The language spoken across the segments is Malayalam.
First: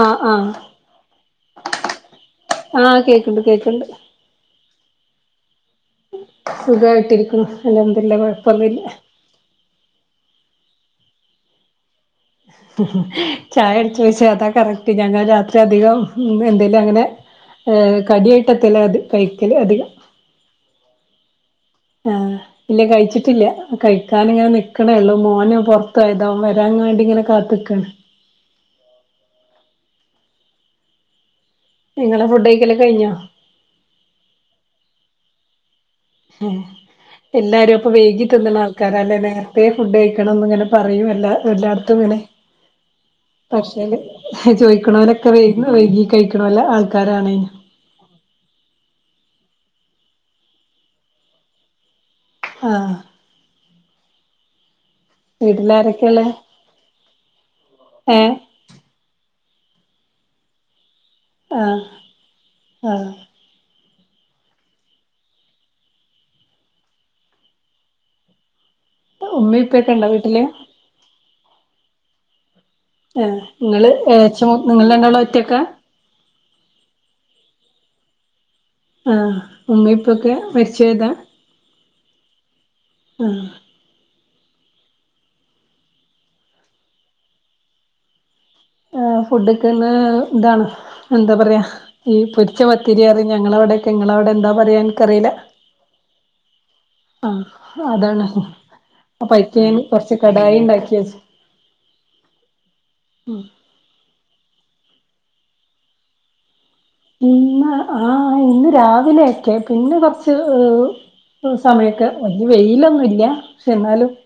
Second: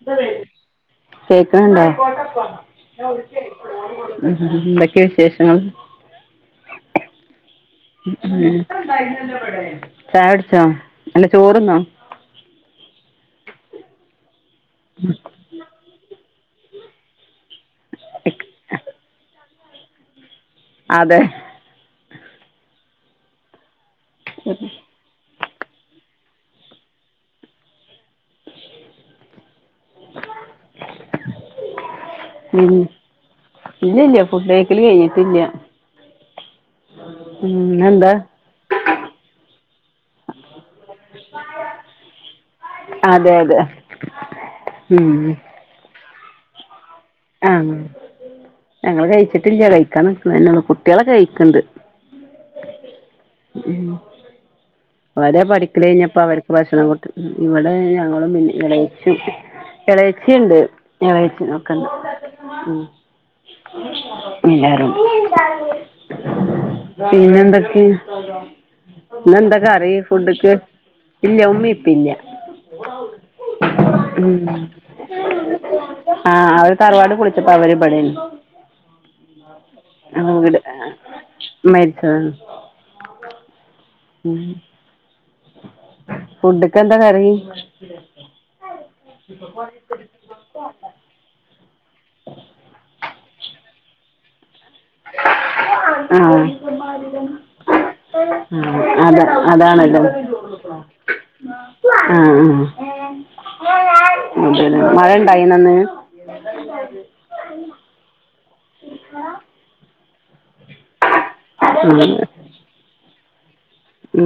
ആഹ് ആഹ് കേക്ണണ്ടോ ആഹ് കേക്ക്ണ്ട് കേക്ക്ണ്ട് ക്കെ ശേഷങ്ങള് സുഖായിട്ടിരിക്കുന്നു അൽഹംദുലില്ലാഹ് കൊഴപ്പൊന്നുല്ല ചായൊടിച്ചോ അല്ല ചോറ്ന്നോ ചായ കുടിച്ചോയിച്ച അതാ കറക്റ്റ് ഞങ്ങൾ രാത്രി അധികം എന്തെ ലു അങ്ങനെ കടി അയപട്ടത്തെ ലാ അത് കഴി കല് അധികം അതെ ആ ഇല്ല കഴിച്ചിട്ടില്ല കഴിക്കാനിങ്ങനെ നിക്കണേള്ളൂ മോന് പൊറത്തോയതാ ഓൻ വരാൻ വേണ്ടി ഇങ്ങനെ കാത്തിക്കാണ് നിങ്ങളെ ഫുഡ് ഉം കഴിക്കലൊക്കെ കഴിഞ്ഞോ ഇല്ലല്ല ഫുഡയ്ക്കല് കഴിഞ്ഞിട്ടില്ല ഹേ എല്ലാരും ഉം അപ്പൊ എന്താ വൈകി തിന്നണ ആൾക്കാരാല്ലേ മേ രതേ ഫുഡ് കഴിക്കണംന്ന്ങ്ങനെ പറയുവല്ല എല്ലാടത്തും ഇങ്ങനെ അതെ അതെ പക്ഷെ ഉം ചോദിക്കണവനൊക്കെ വൈകി കഴി ണോല്ല അ ആ ഞങ്ങള് കഴിച്ചി ട്ടില്ല്യ കഴിക്കാൻ നിക്ണന്നേള്ളു കുട്ടികള് കഴിക്ണ്ട് ആഹ് അവരെ പഠിക്കല് കഴിഞ്ഞപ്പോ വീട്ടിലാരൊക്കെള്ളെ അവർക്ക് ഭക്ഷണം കൊടുത്ത് ഇവിടെ ഞങ്ങളും ഏഹ് പിന്നെ ഇളയിച്ചിയും ഇളയിച്ചിണ്ട് ഇളയിച്ചി ആഹ് ഒക്കെണ്ട് ഉം ആഹ് എല്ലാരും പിന്നെ എന്തൊക്കെ ഇന്നെന്താ ഉമ്മേം പറയ് ഉപ്പേക്കെണ്ടോ ഫുഡ് വീട്ടില് ക്ക് ഇല്ലേ ഉ ഉമ്മി യിപ്പില്ല ആഹ് ഇങ്ങള് ഏച്ചം നിങ്ങൾ രണ്ടാളും ഒറ്റക്കാ ആ അവര് തറവാട് പൊളിച്ചപ്പോ അവരിടെനി ആഹ് ഉമ്മേം ഉപ്പേക്കെ അങ്ങട് മരിച്ചു പോയതാ മരിച്ചതാണ് ഉം ഫുഡൊക്കെ എന്താ കറി ആ ഫുഡ്ക്കിന്ന് ഇതാണ് എന്താ പറയാ ഈ പൊരിച്ച പത്തിരിപറയും ഞങ്ങളവിടെക്കെ നിങ്ങളവിടെ എന്താ പറയന്നെനിക്കറിയില്ല ആഹ് ആഹ അതാണ് ആഹ് അത പൈക്കാൻ കൊറച്ച് കടായി അതാണല്ലോ ഉണ്ടാക്കിയച്ച് ആ ആ ഉം മഴ ഇണ്ടായിനോ ഇന്ന് ആഹ ഇന്ന് രാവിലെയൊക്കെ പിന്നെ കൊറച്ച് സമയൊക്കെ വലിയ വെയിലൊന്നും ഇല്ല ഉ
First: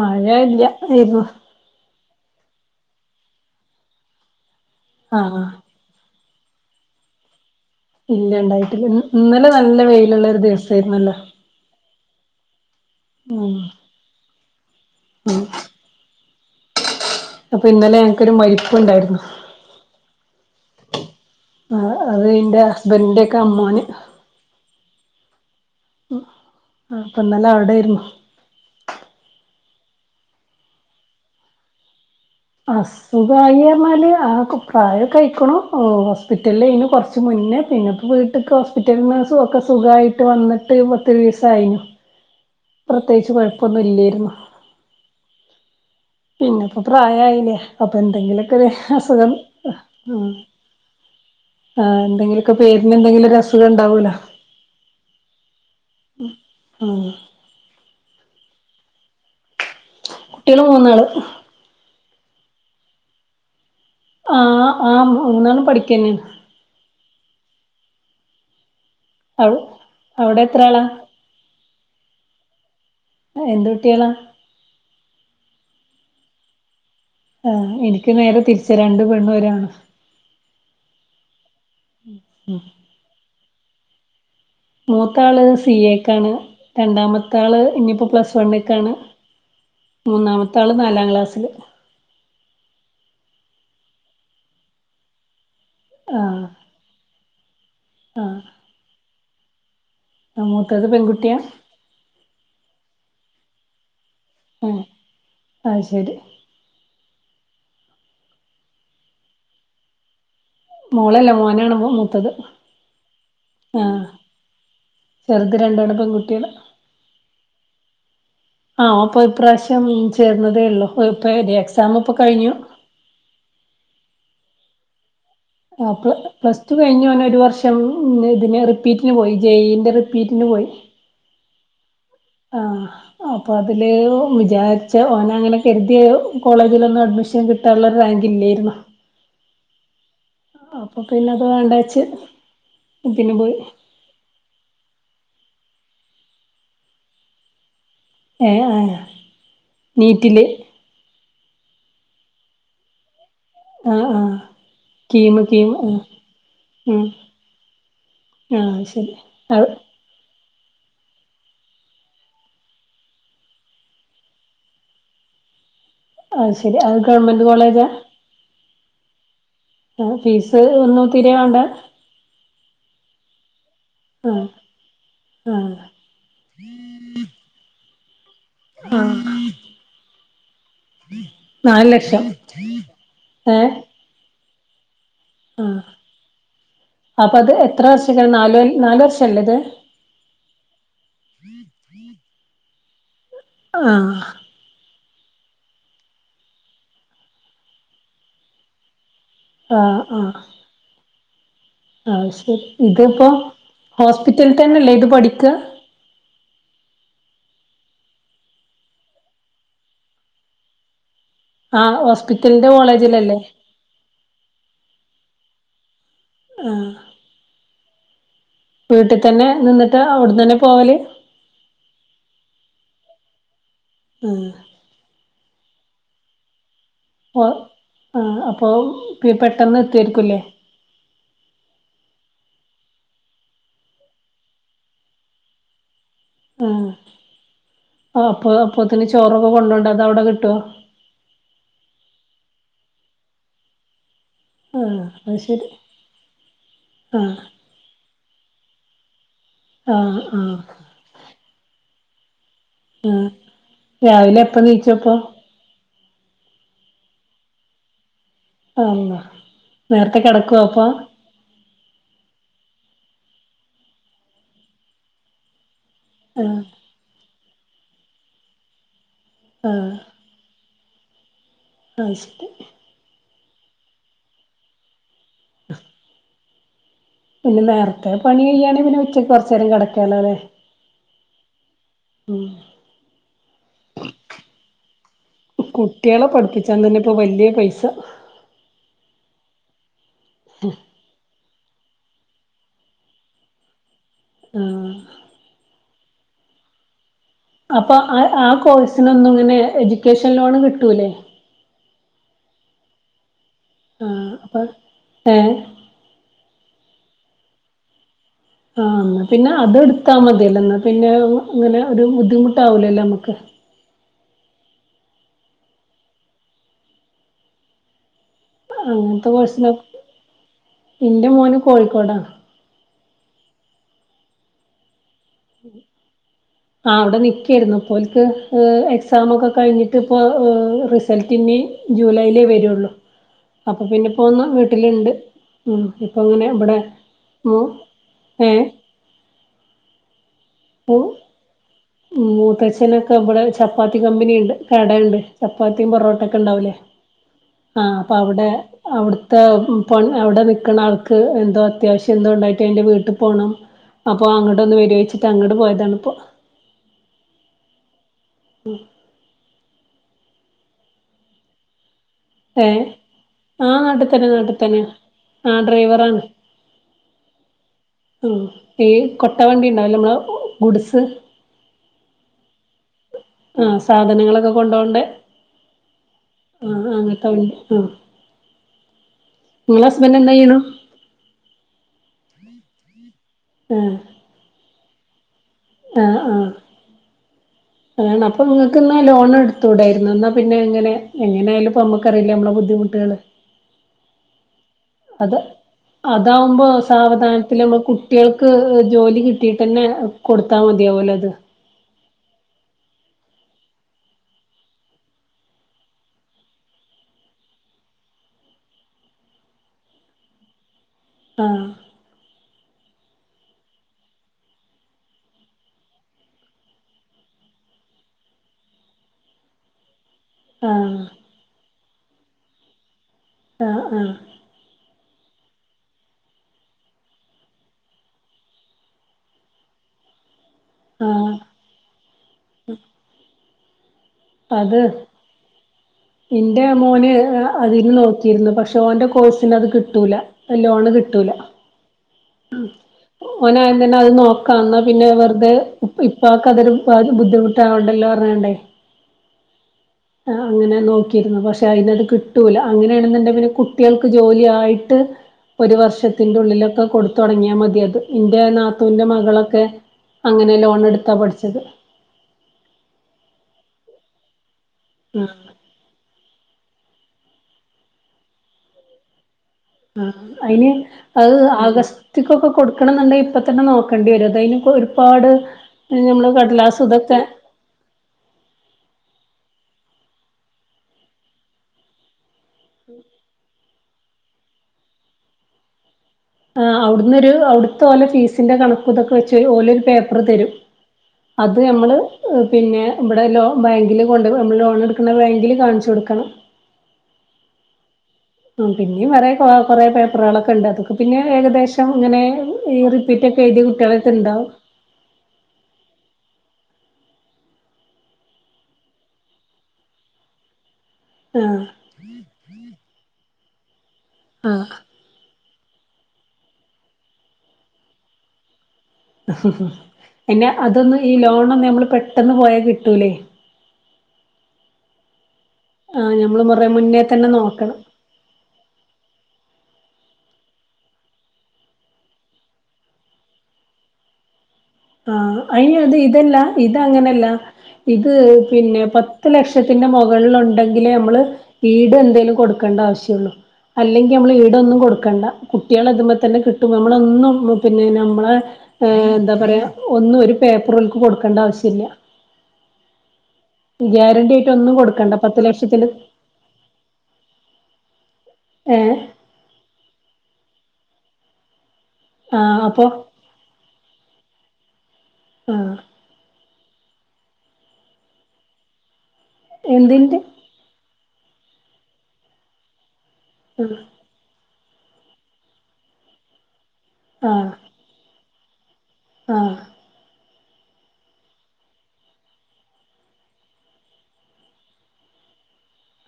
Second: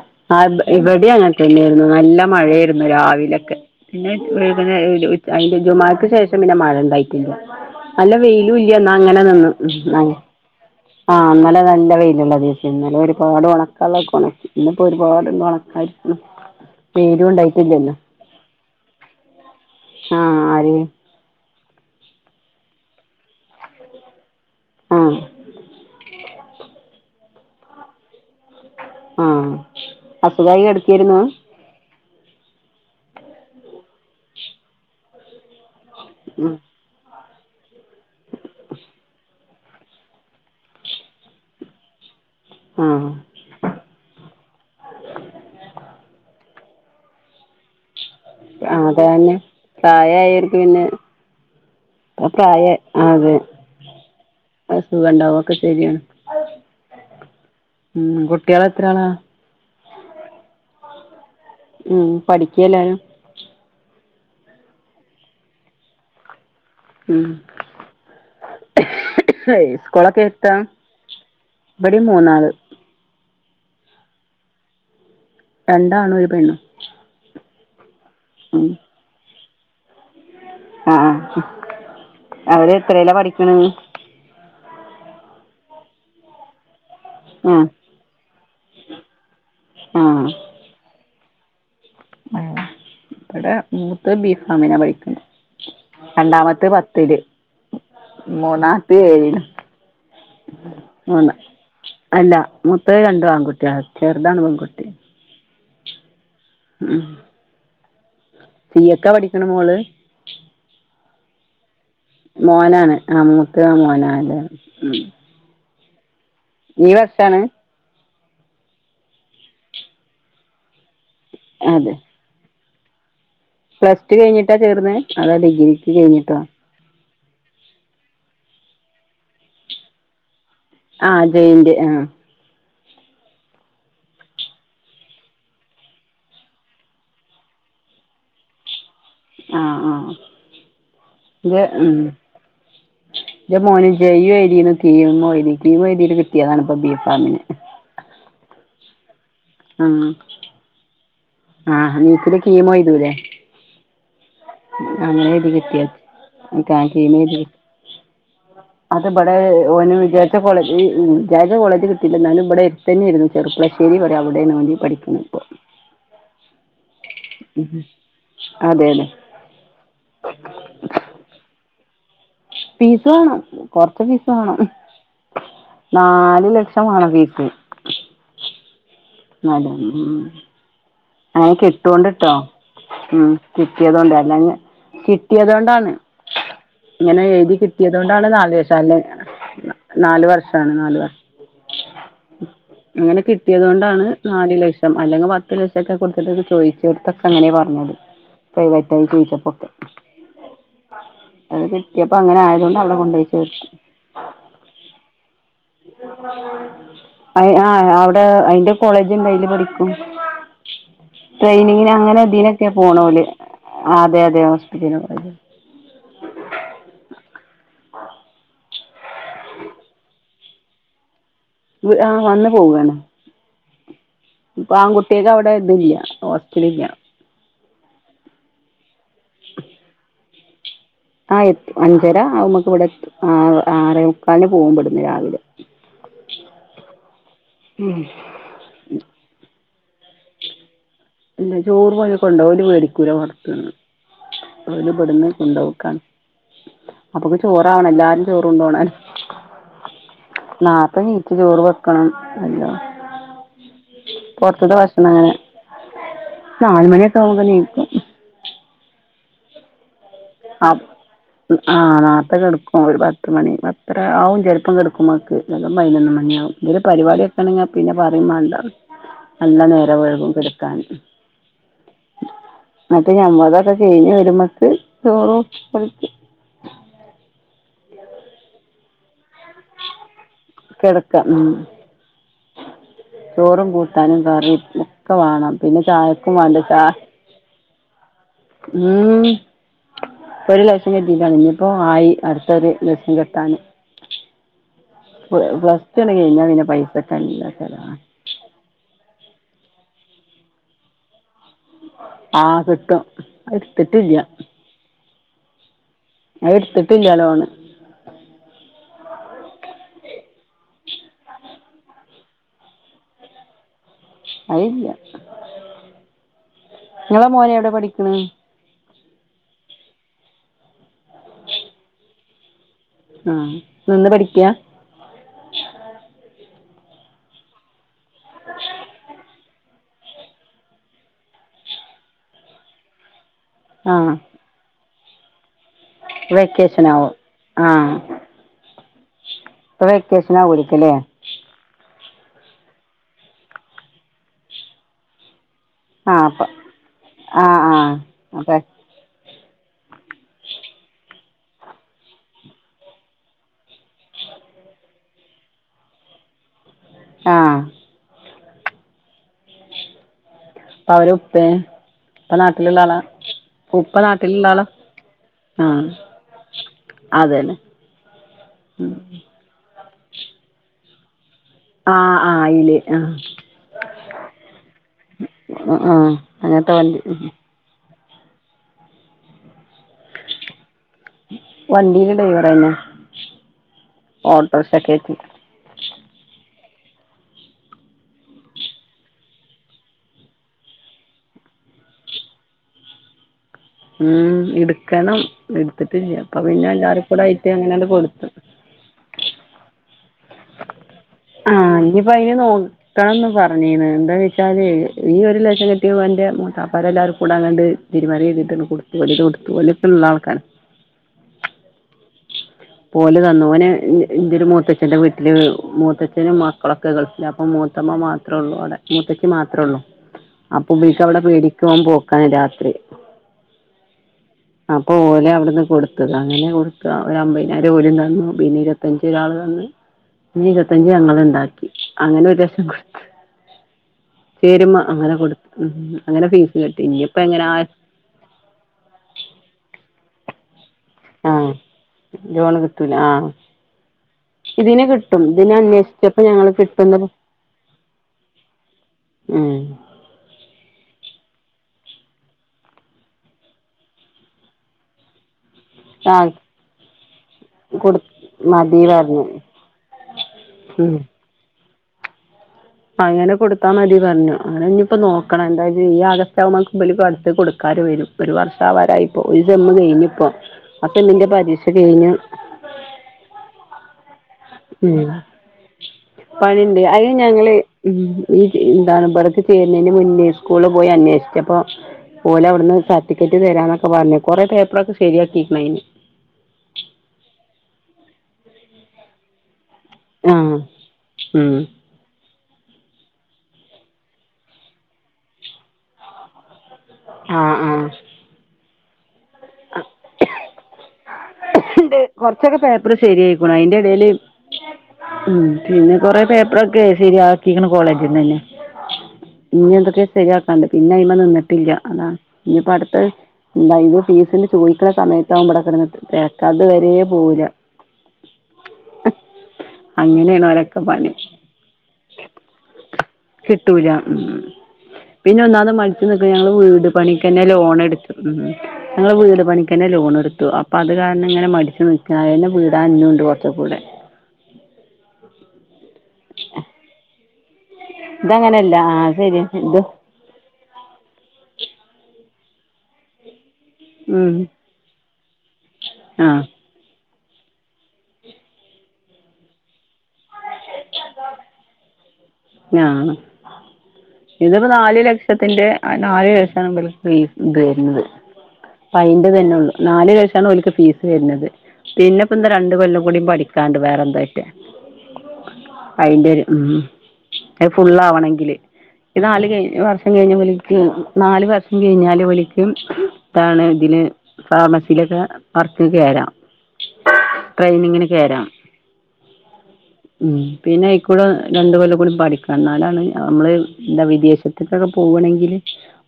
മഴ ആ ഇല്ല ഇവിടെ ആയിരുന്നു അങ്ങനെ തന്നെയായിരുന്നു നല്ല മഴയായിരുന്നു രാവിലൊക്കെ പിന്നെ അ ആഹ് അതിന്റെ ജുമാക്ക് ശേഷം പിന്നെ മഴയിണ്ടായിട്ടില്ല ഇല്ല ഉണ്ടായിട്ടില്ല ഇന്നലെ നല്ല വെയിലുള്ള ഒരു ദിവസ ആഹ അന്നലെ നല്ല വെയിലുള്ള ദിവസായിരുന്നു ഇന്നലെ ഒരുപാട് ഉം ഒണക്കാനുള്ളതൊക്കെ ഒണക്കി ഇന്നിപ്പോ ഉം ഒരുപാട്ണ്ട് ഒണക്കാൻ അപ്പൊ ഇന്നലെ ഞങ്ങക്കൊരു മരിപ്പുണ്ടായിരുന്നു ആ ആര് ആ അത് എന്റെ ഹസ്ബന്റിന്റൊക്കെ അമ്മോന് ആ ആ അപ്പൊ ഇന്നലെ അവിടായിരുന്നു ആഹ അസുഖമായി കിടക്കായിരുന്നു അസുഖമായിപറഞ്ഞാല് ആൾക്ക് പ്രായമൊക്കെ ആയിക്ക് ണു ഓ ഉം ഹോസ്പിറ്റലിൽ അയ്നു കുറച്ച് കുറച്ച മുന്നേ പിന്നെപ്പോ വീട്ട ഹോസ്പിറ്റലന്ന് സു ഒക്കെ സുഖമായിട്ട് വന്നിട്ട് പത്തി ദയസയിന് ആഹ് പ്രത്യേകിച്ച് കൊഴപ്പൊന്നും ഇല്ലരുന്നു പിന്നെപ്പൊ പ്രായ അയിലെ അപ്പൊ എന്തെങ്കിലൊക്കെ ഒരു അസുഖം അതന്നെ പ്രായായോർക്ക് പിന്നെ ആ ഇപ്പ എന്തെങ്കിലൊക്കെ പ്രായ പേരിന് എന്തെങ്കിലും അതെ ഒരു അസുഖം ഉണ്ടാവൂല അസുഖം ഉണ്ടാവും ഒക്കെ ശരിയാണ് ഉം കുട്ടികളെത്രളാ കുട്ടികള് മൂന്നാള് ഉം പഠിക്കല്ലെ ആ ആ മുന്നാണ് പഠിക്കന്യണ് ഉം അവി ഹ സ്കൂളൊക്കെ അവിടെ എത്ര എത്താം ആളാ ഇവിടെ മൂന്നാല് എന്ത് കുട്ടികളാ രണ്ട് ആണും ഒരു പെണ്ണും ആ എനി ക്ക് നേരെ തിരിച്ചാ രണ്ട് പെണ്ണും ഒരാണും ആ ഉം അവര് എത്രയിലാ പഠിക്കണത് മൂത്ത ആള് സിഎക്കാണ് രണ്ടാമത്തെ ആള് ആഹ് ഇനിയിപ്പോ പ്ലസ് വണ്ണേക്കാണ് മൂന്നാമത്തെ ആള് നാലാം ക്ലാസി ല് ആ ഇവിടെ മൂത്തത് ബീക്കോമിനാ പഠിക്കണത് ആഹ് രണ്ടാമത്തെ പത്തില് മൂന്നാമത്തെ ഏഴില് മൂത്തത് പെൺകുട്ടിയാ [unintelligible] അല്ല മൂത്തത് രണ്ടും ആൺകുട്ടികളാ ചെറുതാണ് ആഹ് പെൺകുട്ടി അത് ശരി ഉം സീയക്കാ പഠിക്കണ മോള് മോളല്ല മോനാണ് മോ മോനാണ് ആ മൂത്തത് ആ ആഹ് മോനാ അല്ലേ ഉം ചെറുത് [unintelligible] ഈ വർഷാണ് ആഹ്, ഓപ്പൊ ഇപ്രാവശ്യം ചേർന്നതേ ഇള്ളൂ. ഒരുപ്പൊ [unintelligible] അതെ എക്സാം ഇപ്പൊ കഴിഞ്ഞു. പ്ലസ് ടു കഴിഞ്ഞിട്ടാ ചേർന്ന്? അതാ ഡിഗ്രിക്ക് കഴിഞ്ഞിട്ടോ? രു വർഷം ഇതിന് റിപ്പീറ്റിന് പോയി ജെ ഈ ന്റെ റിപ്പീറ്റിന് പോയി. ആ ജെ ഈൻ്റെ, ആഹ്. ആഹ് അപ്പൊ അതില് വിചാരിച്ച ഓന അങ്ങനെ കരുതിയ കോളേജിലൊന്നും അഡ്മിഷൻ കിട്ടാള്ള ഒരു റാങ്ക് ഇല്യേര്ന്നു. ആഹ് ആഹ് പിന്നെ അത് ഇൻ്റെ ഉം വേണ്ടാച്ച് പിന്നെ പോയി ഇൻ്റെ മോന് ജെ യും എഴ്തീന്നു കീമും എഴ്തി കീമ് എഴ്തീട്ട് കിട്ടിയതാണ് ഇപ്പൊ ബി ഫാമിന്. ഏഹ്, ആ [unintelligible] നീറ്റില്. ആഹ് നീറ്റ്ല് കീമോയ്തൂലേ ആഹ് ആഹ് അങ്ങനെ കീമ് എഴുതി കീമ് ആഹ് കിട്ടിയത ആ ഉം കീമെഴ് തി ആഹ് ശരി അത്ബടെ അത് ഓന് വിചാരി ച്ച കോളജ് ജെജെ കോളേജ് കിട്ടീല്ല എന്നാലും ഇവിടെ എര്ത്തന്നേര്ന്നു ചെർപ്പളശ്ശേരി പറിം അവടേണ് ഓന് പഠിക്ക്ണ് ഇപ്പൊ അഹ് ശെരി അത് ഗവൺമെന്റ് കോളേജാ അതെ അതെ ആഹ് ഫീസ് ഒന്നും തീരെ വാണ്ട ഫീസ് വാണം കൊറച്ച് ഫീസ് ആഹ് വാണം ആഹ് നാലു ലക്ഷം വാണം ഫീസ് ആഹ് നാല് ഉം ഉം ഉം അങ്ങനെ നാല് കിട്ടോണ്ട് ലക്ഷം ട്ടോ ഉം ഏഹ് കിട്ടിയതോണ്ട് അല്ലങ്ങെ കി ആഹ് കിട്ടിയതോണ്ടാണ് ഇങ്ങനെ അപ്പൊ അത് എഴുതി എത്ര വർഷക്കാ കിട്ടിയതോണ്ടാണ് നാലു നാല് ലക്ഷം അല്ലേ നാല് വർഷല്ലേ ഇത് നാല് വർഷാണ് നാല് വർഷം അങ്ങനെ കിട്ട് ട്ടിയതോണ്ടാണ് ആഹ് നാല് ലക്ഷം അല്ലെങ്ങെ പത്ത് ലക് ക്കെ കൊടുത്തിട്ട് ചോയ്ച്ചോട്ത്തൊക്കെ ഇങ്ങനെയ പറഞ്ഞത് പ്രൈവറ്റ് ആയിട്ടേ ആഹ് ആഹ് അത് കിട്ടിയപ്പോ അത് അങ്ങനെ ശെരി ആയതുകൊണ്ട് അവിടെ കൊണ്ടോയി ഇത്പ്പോ ചേർത്തു ഹോസ്പിറ്റൽ തന്നല്ലേ ഇത് പഠിക്ക ആ അവടെ അയിന്റെ കോളേജ്ണ്ട് അയില് പഠിക്കും ട്രെയിനിങ്ങിന് ആഹ് അങ്ങനെ ഇതിനൊക്കെ ഹോസ്പിറ്റലിന്റെ പോണോല് കോളേജിലല്ലേ അതെ അതെ അതിനോടൊരു ആഹ് വീട്ട് തന്നെ നിന്നിട്ട് അവിടന്നന്നെ പോവല് ആഹ് വന്നു പോവാണ് ആഹ് ഇപ്പൊ ആൺകുട്ട്യേക്കവിടെ ഇതില്ല്യ ഹോസ്റ്റലില്ല്യ ഓഹ് ആ അപ്പൊ പെട്ടെന്ന് എത്തുവാരിക്കും ല്ലേ ആ എത്തും അഞ്ചര ആവുമ്പക്ക് ഇവിടെ എത്തും ആ ആറേ മുക്കാലിന് പോവും ഇബ്ട്ന്ന് രാവിലെ ആഹ് ഉം ആ അപ്പൊ അപ്പോത്തിന് ചോറൊക്കെ കൊണ്ടോണ്ടേ അതവിടെ കിട്ടുവോ ഇല്ല ചോറ് പോയ കൊണ്ടോവ ഓല് വേടിക്കൂല പൊറത്ത്ന്ന് ഓല് ആഹ് ഇബ്ന്ന് അത് ശരി കൊണ്ടോക്കാണ് ആഹ് അപ്പൊക്ക് ചോറാവണം എല്ലാരും ചോറൊണ്ടോണേ ആഹ് നാർത്തെ നീച്ച് ചോറ് വെ [unintelligible] ആ രാവിലെ എപ്പ നീച്ചും അപ്പൊ? നല് മണിയക്കെ ആവുമ്പൊ നീക്കും. ആ [unintelligible] [unintelligible] ആ നാർത്തെ കെടക്കും ഒരു പത് പത്ത് മണി പത്ര ആവും ചെലപ്പം കെടുകുമെക് [unintelligible] പതിനൊന്നു മണി ആവും ആഹ് എന്തേലും രു പരിപാടിക്കെ [unintelligible] പിന്നെ പറിം മാണ്ട നല്ല ആഹ് നേരം വൈകും കട്ക്കാൻ അത് ശരി അത്‌ ഞമ്മൾ അതൊക്കെ എയിഞ്ഞി വരുമ്മക് [unintelligible] പിന്നെ നേരത്തെ പണി കയ്യാണേൽ പിന്നെ ഉച്ചക്ക് ഒ കിടക്ക ഉം ചോറും കൂട്ടാനും കറി കെ ഒക്കെ വാണം പിന്നെ ചായക്കും വേണ്ട ചാ ത്ത ഉം.. ഒരു [unintelligible] ഇനി പ്പോ ആയി അടുത്തൊരു [unintelligible] കെട്ടാന് ആ [unintelligible] പൈസ അപ്പൊ ആ ആ കോഴ്സിനൊന്നും ഇങ്ങനെ എജു ക്കേഷൻ ലോണ് കിട്ടൂലേ ആഹ് കിട്ടും എടുത്തിട്ടില്യ ഏഹ് അത് എടുത്തിട്ടില്യ ലോണ് ആ എന്നാ പിന്നെ അതെടുത്താ മതിയല്ലോ എന്നാ പിന്നെ അങ്ങനെ ഒരു ബുദ്ധിമുട്ടാവുല്ലല്ലോ നമ്മക്ക് അയില്ല നിങ്ങളെ മോനെവിടെ പഠിക്കണ് അങ്ങനത്തെ കോഴസിലോ ഇന്റെ മോന് കോഴിക്കോടാ ആഹ് നിന്ന് പഠിക്ക്യ ആ അവിടെ നിക്കാരുന്നു ഓല്ക്ക് ഏഹ് എക്സാം ഒക്കെ കഴിഞ്ഞിട്ട് ഇപ്പോ ഏഹ് റിസൾട്ട് ഇനി ജൂലൈയിലേ വരുള്ളു അപ്പൊ ആ പിന്നെ പോന്ന വീട്ടിലുണ്ട് ഉ ഇപ്പ അങ്ങനെ ഇവിടെ വെക്കേഷൻ ആവും മ ആ ഏ ഇപ്പൊ വെക്കേഷൻ കുളിക്കലേ ഉ മൂത്തച്ഛനൊക്കെ ഇവിടെ ചപ്പാത്തി കമ്പനിയ ഉണ്ട് കടയുണ്ട് ചപ്പാത്തിയും ആ പൊറോട്ടൊക്കെ അപ്പൊ ഉണ്ടാവില്ലേ ആ അവിടെ അപ്പൊ അവിടു അവിടെ നിക്കുന്ന ആൾക്ക് എന്തോ അത്യാവശ്യം എന്തോ ഉണ്ടായിട്ട് അന്റെ വീട്ടിൽ പോണം അപ്പൊ അങ്ങോട്ട് ഒന്ന് വരുവെച്ച അങ്ങോട്ട് പോയതാണ്പ്പോ ആഹ ഉമം അപ്പ അവരു ഉപ്പേ ഉപ്പ ഏഹ നാട്ടിലുള്ള ആളാ ആ ഉപ്പ നാട്ടിൽത്തന്നെ നാട്ടിലുള്ള ആളാ നാട്ടിൽത്തന്നെ ആ ഡ്രൈവറ ആണ് അതന്നെ ആ ഈ ഉം കൊട്ടവണ്ടി ഉണ്ടാവല്ലോ നമ്മളു സ [unintelligible] ആ അയില് ആഹ് ആഹ സാധനങ്ങളൊക്കെ കൊണ്പോണ്ട ആഹ് ആ അങ്ങനത്തെ വണ്ടി അങ്ങനത്തെ വണ്ടി നിങ്ങള ഹസ്ബൻറ് എന്താ ചെയ്യണ വണ്ടിയില ഡ്രൈവറയിന്നെ ഓട്ടോറിക്ഷകേറ്റി ആഹ ആഹ അതാണ് അപ്പൊ നിങ്ങക്ക്ന്നാ ലോൺ എടുത്തൂടായിരുന്നു എന്നാ പിന്നെ എങ്ങനെ എങ്ങനെയാല ഇപ്പ നമ്മക്കറിയില്ല നമ്മള ബുദ്ധിമുട്ടുകള് ഉം ഇട് അത് അതാവുമ്പോ എല്ലാരും കൂടെ ആയിട്ട് സാവധാനത്തില്ൽ നമ്മള് അങ്ങനെയണ്ട് കൊടുത്തു കുട്ടികൾക്ക് ജോലി കിട്ടിയിട്ട് തന്നെ കൊടുത്താൽ മതിയ ഓലത് അപ്പൊ അതിനെ നോക്കണംന്ന് പറഞ്ഞന്ന് എന്താന്ന് വെച്ചാല് ഈ ഒരു ലക്ഷം കിട്ടിയ്പോ എന്റെ മൂത്താപ്പ എല്ലാവരും കൂടാ കണ്ട് തിരുമറി്തിട്ടന്ന് കൊടുത്തുല കൊടുത്തു പോല ഇ ഉള്ള ആൾക്കാണ് ആ പോല തന്നുവനെ എയ ഒരു മൂത്തച്ഛന്റെ വീട്ടില് മൂത്തച്ഛനും മക്കളൊക്കെ കളിച്ചില്ല അപ്പൊ മൂത്തമ്മ മാത്രേ ഉള്ളു അവിടെ മൂത്തച്ച്ചി മാത്രമേ ഉള്ളൂ അപ്പൊ ആഹ് ബീക്ക്വിടെ പേടിക്കും പോ പോക്കാന് രാത്രി ആഹ ആഹ അപ്പൊ ഓല അവിടുന്ന് കൊടുത്തത് അങ്ങനെ കൊടുത്ത ഒരു അമ്പതിനായിരം ഓല തന്നു പിന്നെ ഇരുപത്തഞ്ച ഒരാൾ തന്നു പിന്നെ ഇരുപത്തഞ്ച് ആഹ് ഞങ്ങുണ്ടാക്കി അങ്ങനെ ഒരുലക്ഷം കൊടുത്ത ചേരുമ്മ അത് അങ്ങനെ കൊടുത്ത് ഉ എന്റെ മോന് അതിന് നോക്കിയിരുന്നു പക്ഷെ ഓൻ കോഴ്സിന് അത് കിട്ടൂല ലോണ് കിട്ടൂല ആഹ് ലോണ് കിട്ടൂല ആഹ് ഓനായ തന്നെ അത് നോക്കാം എന്നാ ഇതിന് പിന്നെ കിട്ടും വെറുതെ ഇതിന് അന്വേഷിച്ചപ്പോ ഇപ്പക്ക്‌ ഞങ്ങള് അതൊരു കിട്ടുന്ന ബുദ്ധിമുട്ടാൊണ്ടല്ലോ പറഞ്ഞണ്ടേ ഉം അങ്ങനെ ന പക്ഷെ അതിനത് കിട്ടൂല അങ്ങനെയാണെന്നുണ്ട പിന്നെ കുട്ടികൾക്ക് ജോലിയായിട്ട് ഒരു ആഹ് വർഷത്തിന്റെ ഉള്ളിലൊക്കെ കൊടുത്ത തുടങ്ങിയാൽ മതിയത് കൊടു ഇന്റെ മതി നാത്തൂവിൻന്റെ പറഞ്ഞു മകളൊക്കെ അങ്ങനെ ലോൺ എടുത്താ പഠിച്ചത് ആ അങ്ങനെ കൊടുത്താ മതി പറഞ്ഞു അങ്ങനെ ഇഞ്ഞ് ഇപ്പം ആ നോക്കണം എന്തായാലും ഈ ആഗ [unintelligible] കൊട്ക്കാരെ വരും ഒരു വർഷാവാറായിപ്പോ ഒരു സെമ്മ് ആ കഴിഞ്ഞിപ്പോ അയിന് ആ സെമ്മിന്റെ അഹ് പരീക്ഷ കഴിഞ്ഞു ആഗസ്റ്റ്ക്കൊക്കെ കൊട്ക്കണം ഇന്ന്ണ്ടെങ്കി ഇപ്പ തന്നെ നോ കെണ്ടി വരും അ ഉം പണിയിണ്ട് കടലാസ് അയിന് ഇതൊക്കെ ഞങ്ങളെ ഉം ഈ ഇന്താണ് അതൊക്കെ ചെയ് ചേര്നെയ്ന് മുന്നേ സ്കൂൾ പോയി അന്വേഷ്ച്ചപ്പം ഓൽ അവ്ട്ന്ന് സർട്ടിഫിക്കറ്റ് തരാന്നൊക്കെ ക്കെ പർഞ്ഞ് കൊറെ പേപ്പറൊക്കെ ശരിയാക്കിക്ക്ൺ അയ്ൻ ആ അയുട്ന്നൊരു അയുട്ത്തെ ഓലെ ഫീസിന്റെ കണക്കും ഇതൊക്കെ വെച്ച് ഓൽ പേപ്പർ തരും ആഹ് ഉം അത് ഞമ്മൾ പിന്നെ ഇബടെ ലോ ബാങ്കിൽ കൊണ്ടൊയ് നമ്മൾ ലോൺ അടക്ക്ണ ബാങ്കിൽ കാണിച്ച് കൊട്ക്കണം ആ ആ ആ പിന്നിം പറയാ ആ കൊറെ പേപ്പറാളൊക്കെ ഇണ്ട് അതൊ കൊറച്ചൊക്കെ പേപ്പറ് റിപ്പീറ്റ് ഒക്കെ ശരിയായിക്കുണു എഴുതിയ അയിന്റെ എടേൽ കുട്ടികളൊക്കെ ഉണ്ടാവും ഉം പിന്നെ കൊറെ പേപ്പർ ഒ ക്കെ ശരിയാക്കിക്ക്ണ് കോളേജ്ന്നെന്നെ ഇഞ്ഞ് എന്തൊക്കെ ശെരിയാക്കാണ്ട് പിന്നെ അയിമ്മെ നിന്നിട്ടില്ല അതാണ് ഇഞ്ഞ്പ്പം അട്ത്തെയ് ഇല്ല ഇത് ഫീസിന് ആ ചോയിക്ക്ണ സമയ ട്ടാവും ഇബടെ കടന്ന് കേക്കാ അത് വരേ പോവുലാ എന്നെ ഓലൊക്കെ അതൊന്നും പണി ഈ ലോണൊന്നും ഞമ്മൾ പെട്ടന്ന് പോയാൽ കിട്ടൂലെയ് കിട്ടൂല ഉം പിന്നെ ഒന്നാമത് മട്ച്ച് നിക്ക് ണെ ഞമ്മള് ഞങ്ങൾ കൊറേ വീട് മുന്നേ പണിക്ക് തന്നെ എന്നെ നോക്കണം ലോൺ എട്ക്ക്ന്ന് ഞങ്ങളെ വീട് പണിക്കെന്നെ ലോൺ എട്ത്തു അപ്പ അപ്പം അത് കാരണം ഇങ്ങനെ മടിച്ച് നിക്കാ അയെന്നെ വീടാൻ ഇഞ്ഞും ഇണ്ട് കൊർച്ച് കൂടെ ആ അയ് ഇ അത് ഇതല്ല ഇത് അങ്ങനെയല്ല ഇത് ഇതങ്ങനല്ല പിന്നെ ആ പത്ത് ശരിയാ ഇത് ലക്ഷത്തിന്റെ മൊകളിൽ ഉണ്ടെങ്കിലെ മ്മൾ ഈട് എന്തേലും കൊട്ക്കെണ്ട ആവശ്യം ഒള്ളൂ അല്ലെങ്കി നമ്മൾ ഉം ഈടൊന്നും കൊട്ക്കണ്ട കുട്ടിയാളെ ഇത് മ്മെ തന്നെ ആഹ് കിട്ടും നമ്മൾ ഒന്നും ഉം മു പിന്നെ നമ്മളെ ഏ എന്താ പറയാ ഒന്നും ഒരു പേപ്പറും ഓൽക്ക് കൊട്ക്കണ്ട ആവശ്യ ഇില്ല ആ ആയിട്ട് ഇതിപ്പോ ഒന്നും നാല് കൊടുക്കണ്ട പത്ത് ലക്ഷത്തിന്റെ ലക്ഷത്തിന് നാലു ലക്ഷം ഇബൽക്ക് ഫീസ് ഇത് വെര്ന്നത് ഏ അപ്പം അയിന്റെ ഇതന്നെ ഒള്ളൂ നാല് ലക്ഷാണ് ഒൽക്ക് ഫീസ് വരുന്നത് പിന്നെപ്പൊ ആ ഇന്താ രണ്ട് അപ്പൊ കൊല്ലം കൂടിയും പഠിക്കാണ്ട് വേറെന്താ ട്ടെ ആ [unintelligible] അയിന്റെ ഒരു ഉം അ ഫുള്ളാവണെങ്കില് ഇത് നാല് കഴി വർഷം എന്തിന്റെ കഴിഞ്ഞ് വിളിക്കുവാ നാല് വർഷം കഴിഞ്ഞാല് ഒളിക്കും താണ് ഇതിന് ഫാർമസിയിലൊക്കെ വെ കറച്ച് കേയരാം [unintelligible] [unintelligible] ആ ട്രെയിനിങ്ങിന് കയരാം ആ ഉം പിന്നെ അയ്ക്കൂടെ രണ്ട് കൊല്ലം കൂടി പഠിക്ക എന്നാലാണ് നമ്മള് എന്താ വിദേശത്തേക്കൊക്കെ പോകണെങ്കില്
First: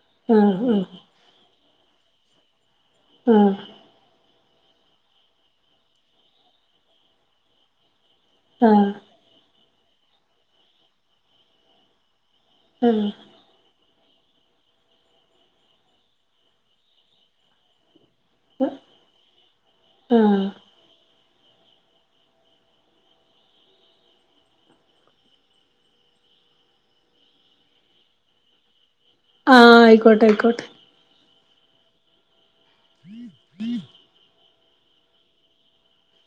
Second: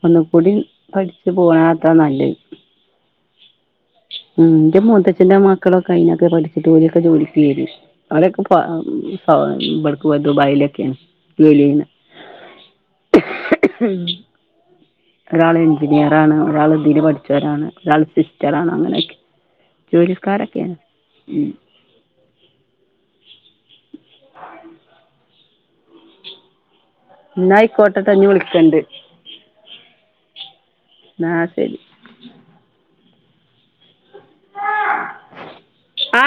ഒന്ന ആ കൂടി ആ പഠിച്ച് പോവാണ്. അത്ര നല്ല ആഹ ഉ എന്റെ മുത്തച്ഛന്റെറെ മക്കളൊക്കെ അതിനൊക്കെ പഠിച്ചിട്ട് ഒരു സം ജോലി കിട്ടിയാത്. അണേക്കപ്പ ആ ആ [unintelligible] ബടുക്കവാ ദു ബായിലക്കെയാണ്. വെളീന്ന് ഉഹ ഒരാൾ എഞ്ചിനീയറാണ് ഒരാൾ തില് പഠിച്ചവരാണ് ഒരാൾ സിസ്റ്ററ ആണ് അങ്ങനെയൊക്കെ ആ ജോലിക്കാരൊക്കെയാണ് ഉം എന്ന ആയിക്കോട്ടത്തഞ്ഞഞ് വിളിക്കണ്ട് ആഹ ആയിക്കോട്ടെ ആയിക്കോട്ടെ ആഹ ശരി [unintelligible] [unintelligible] ആ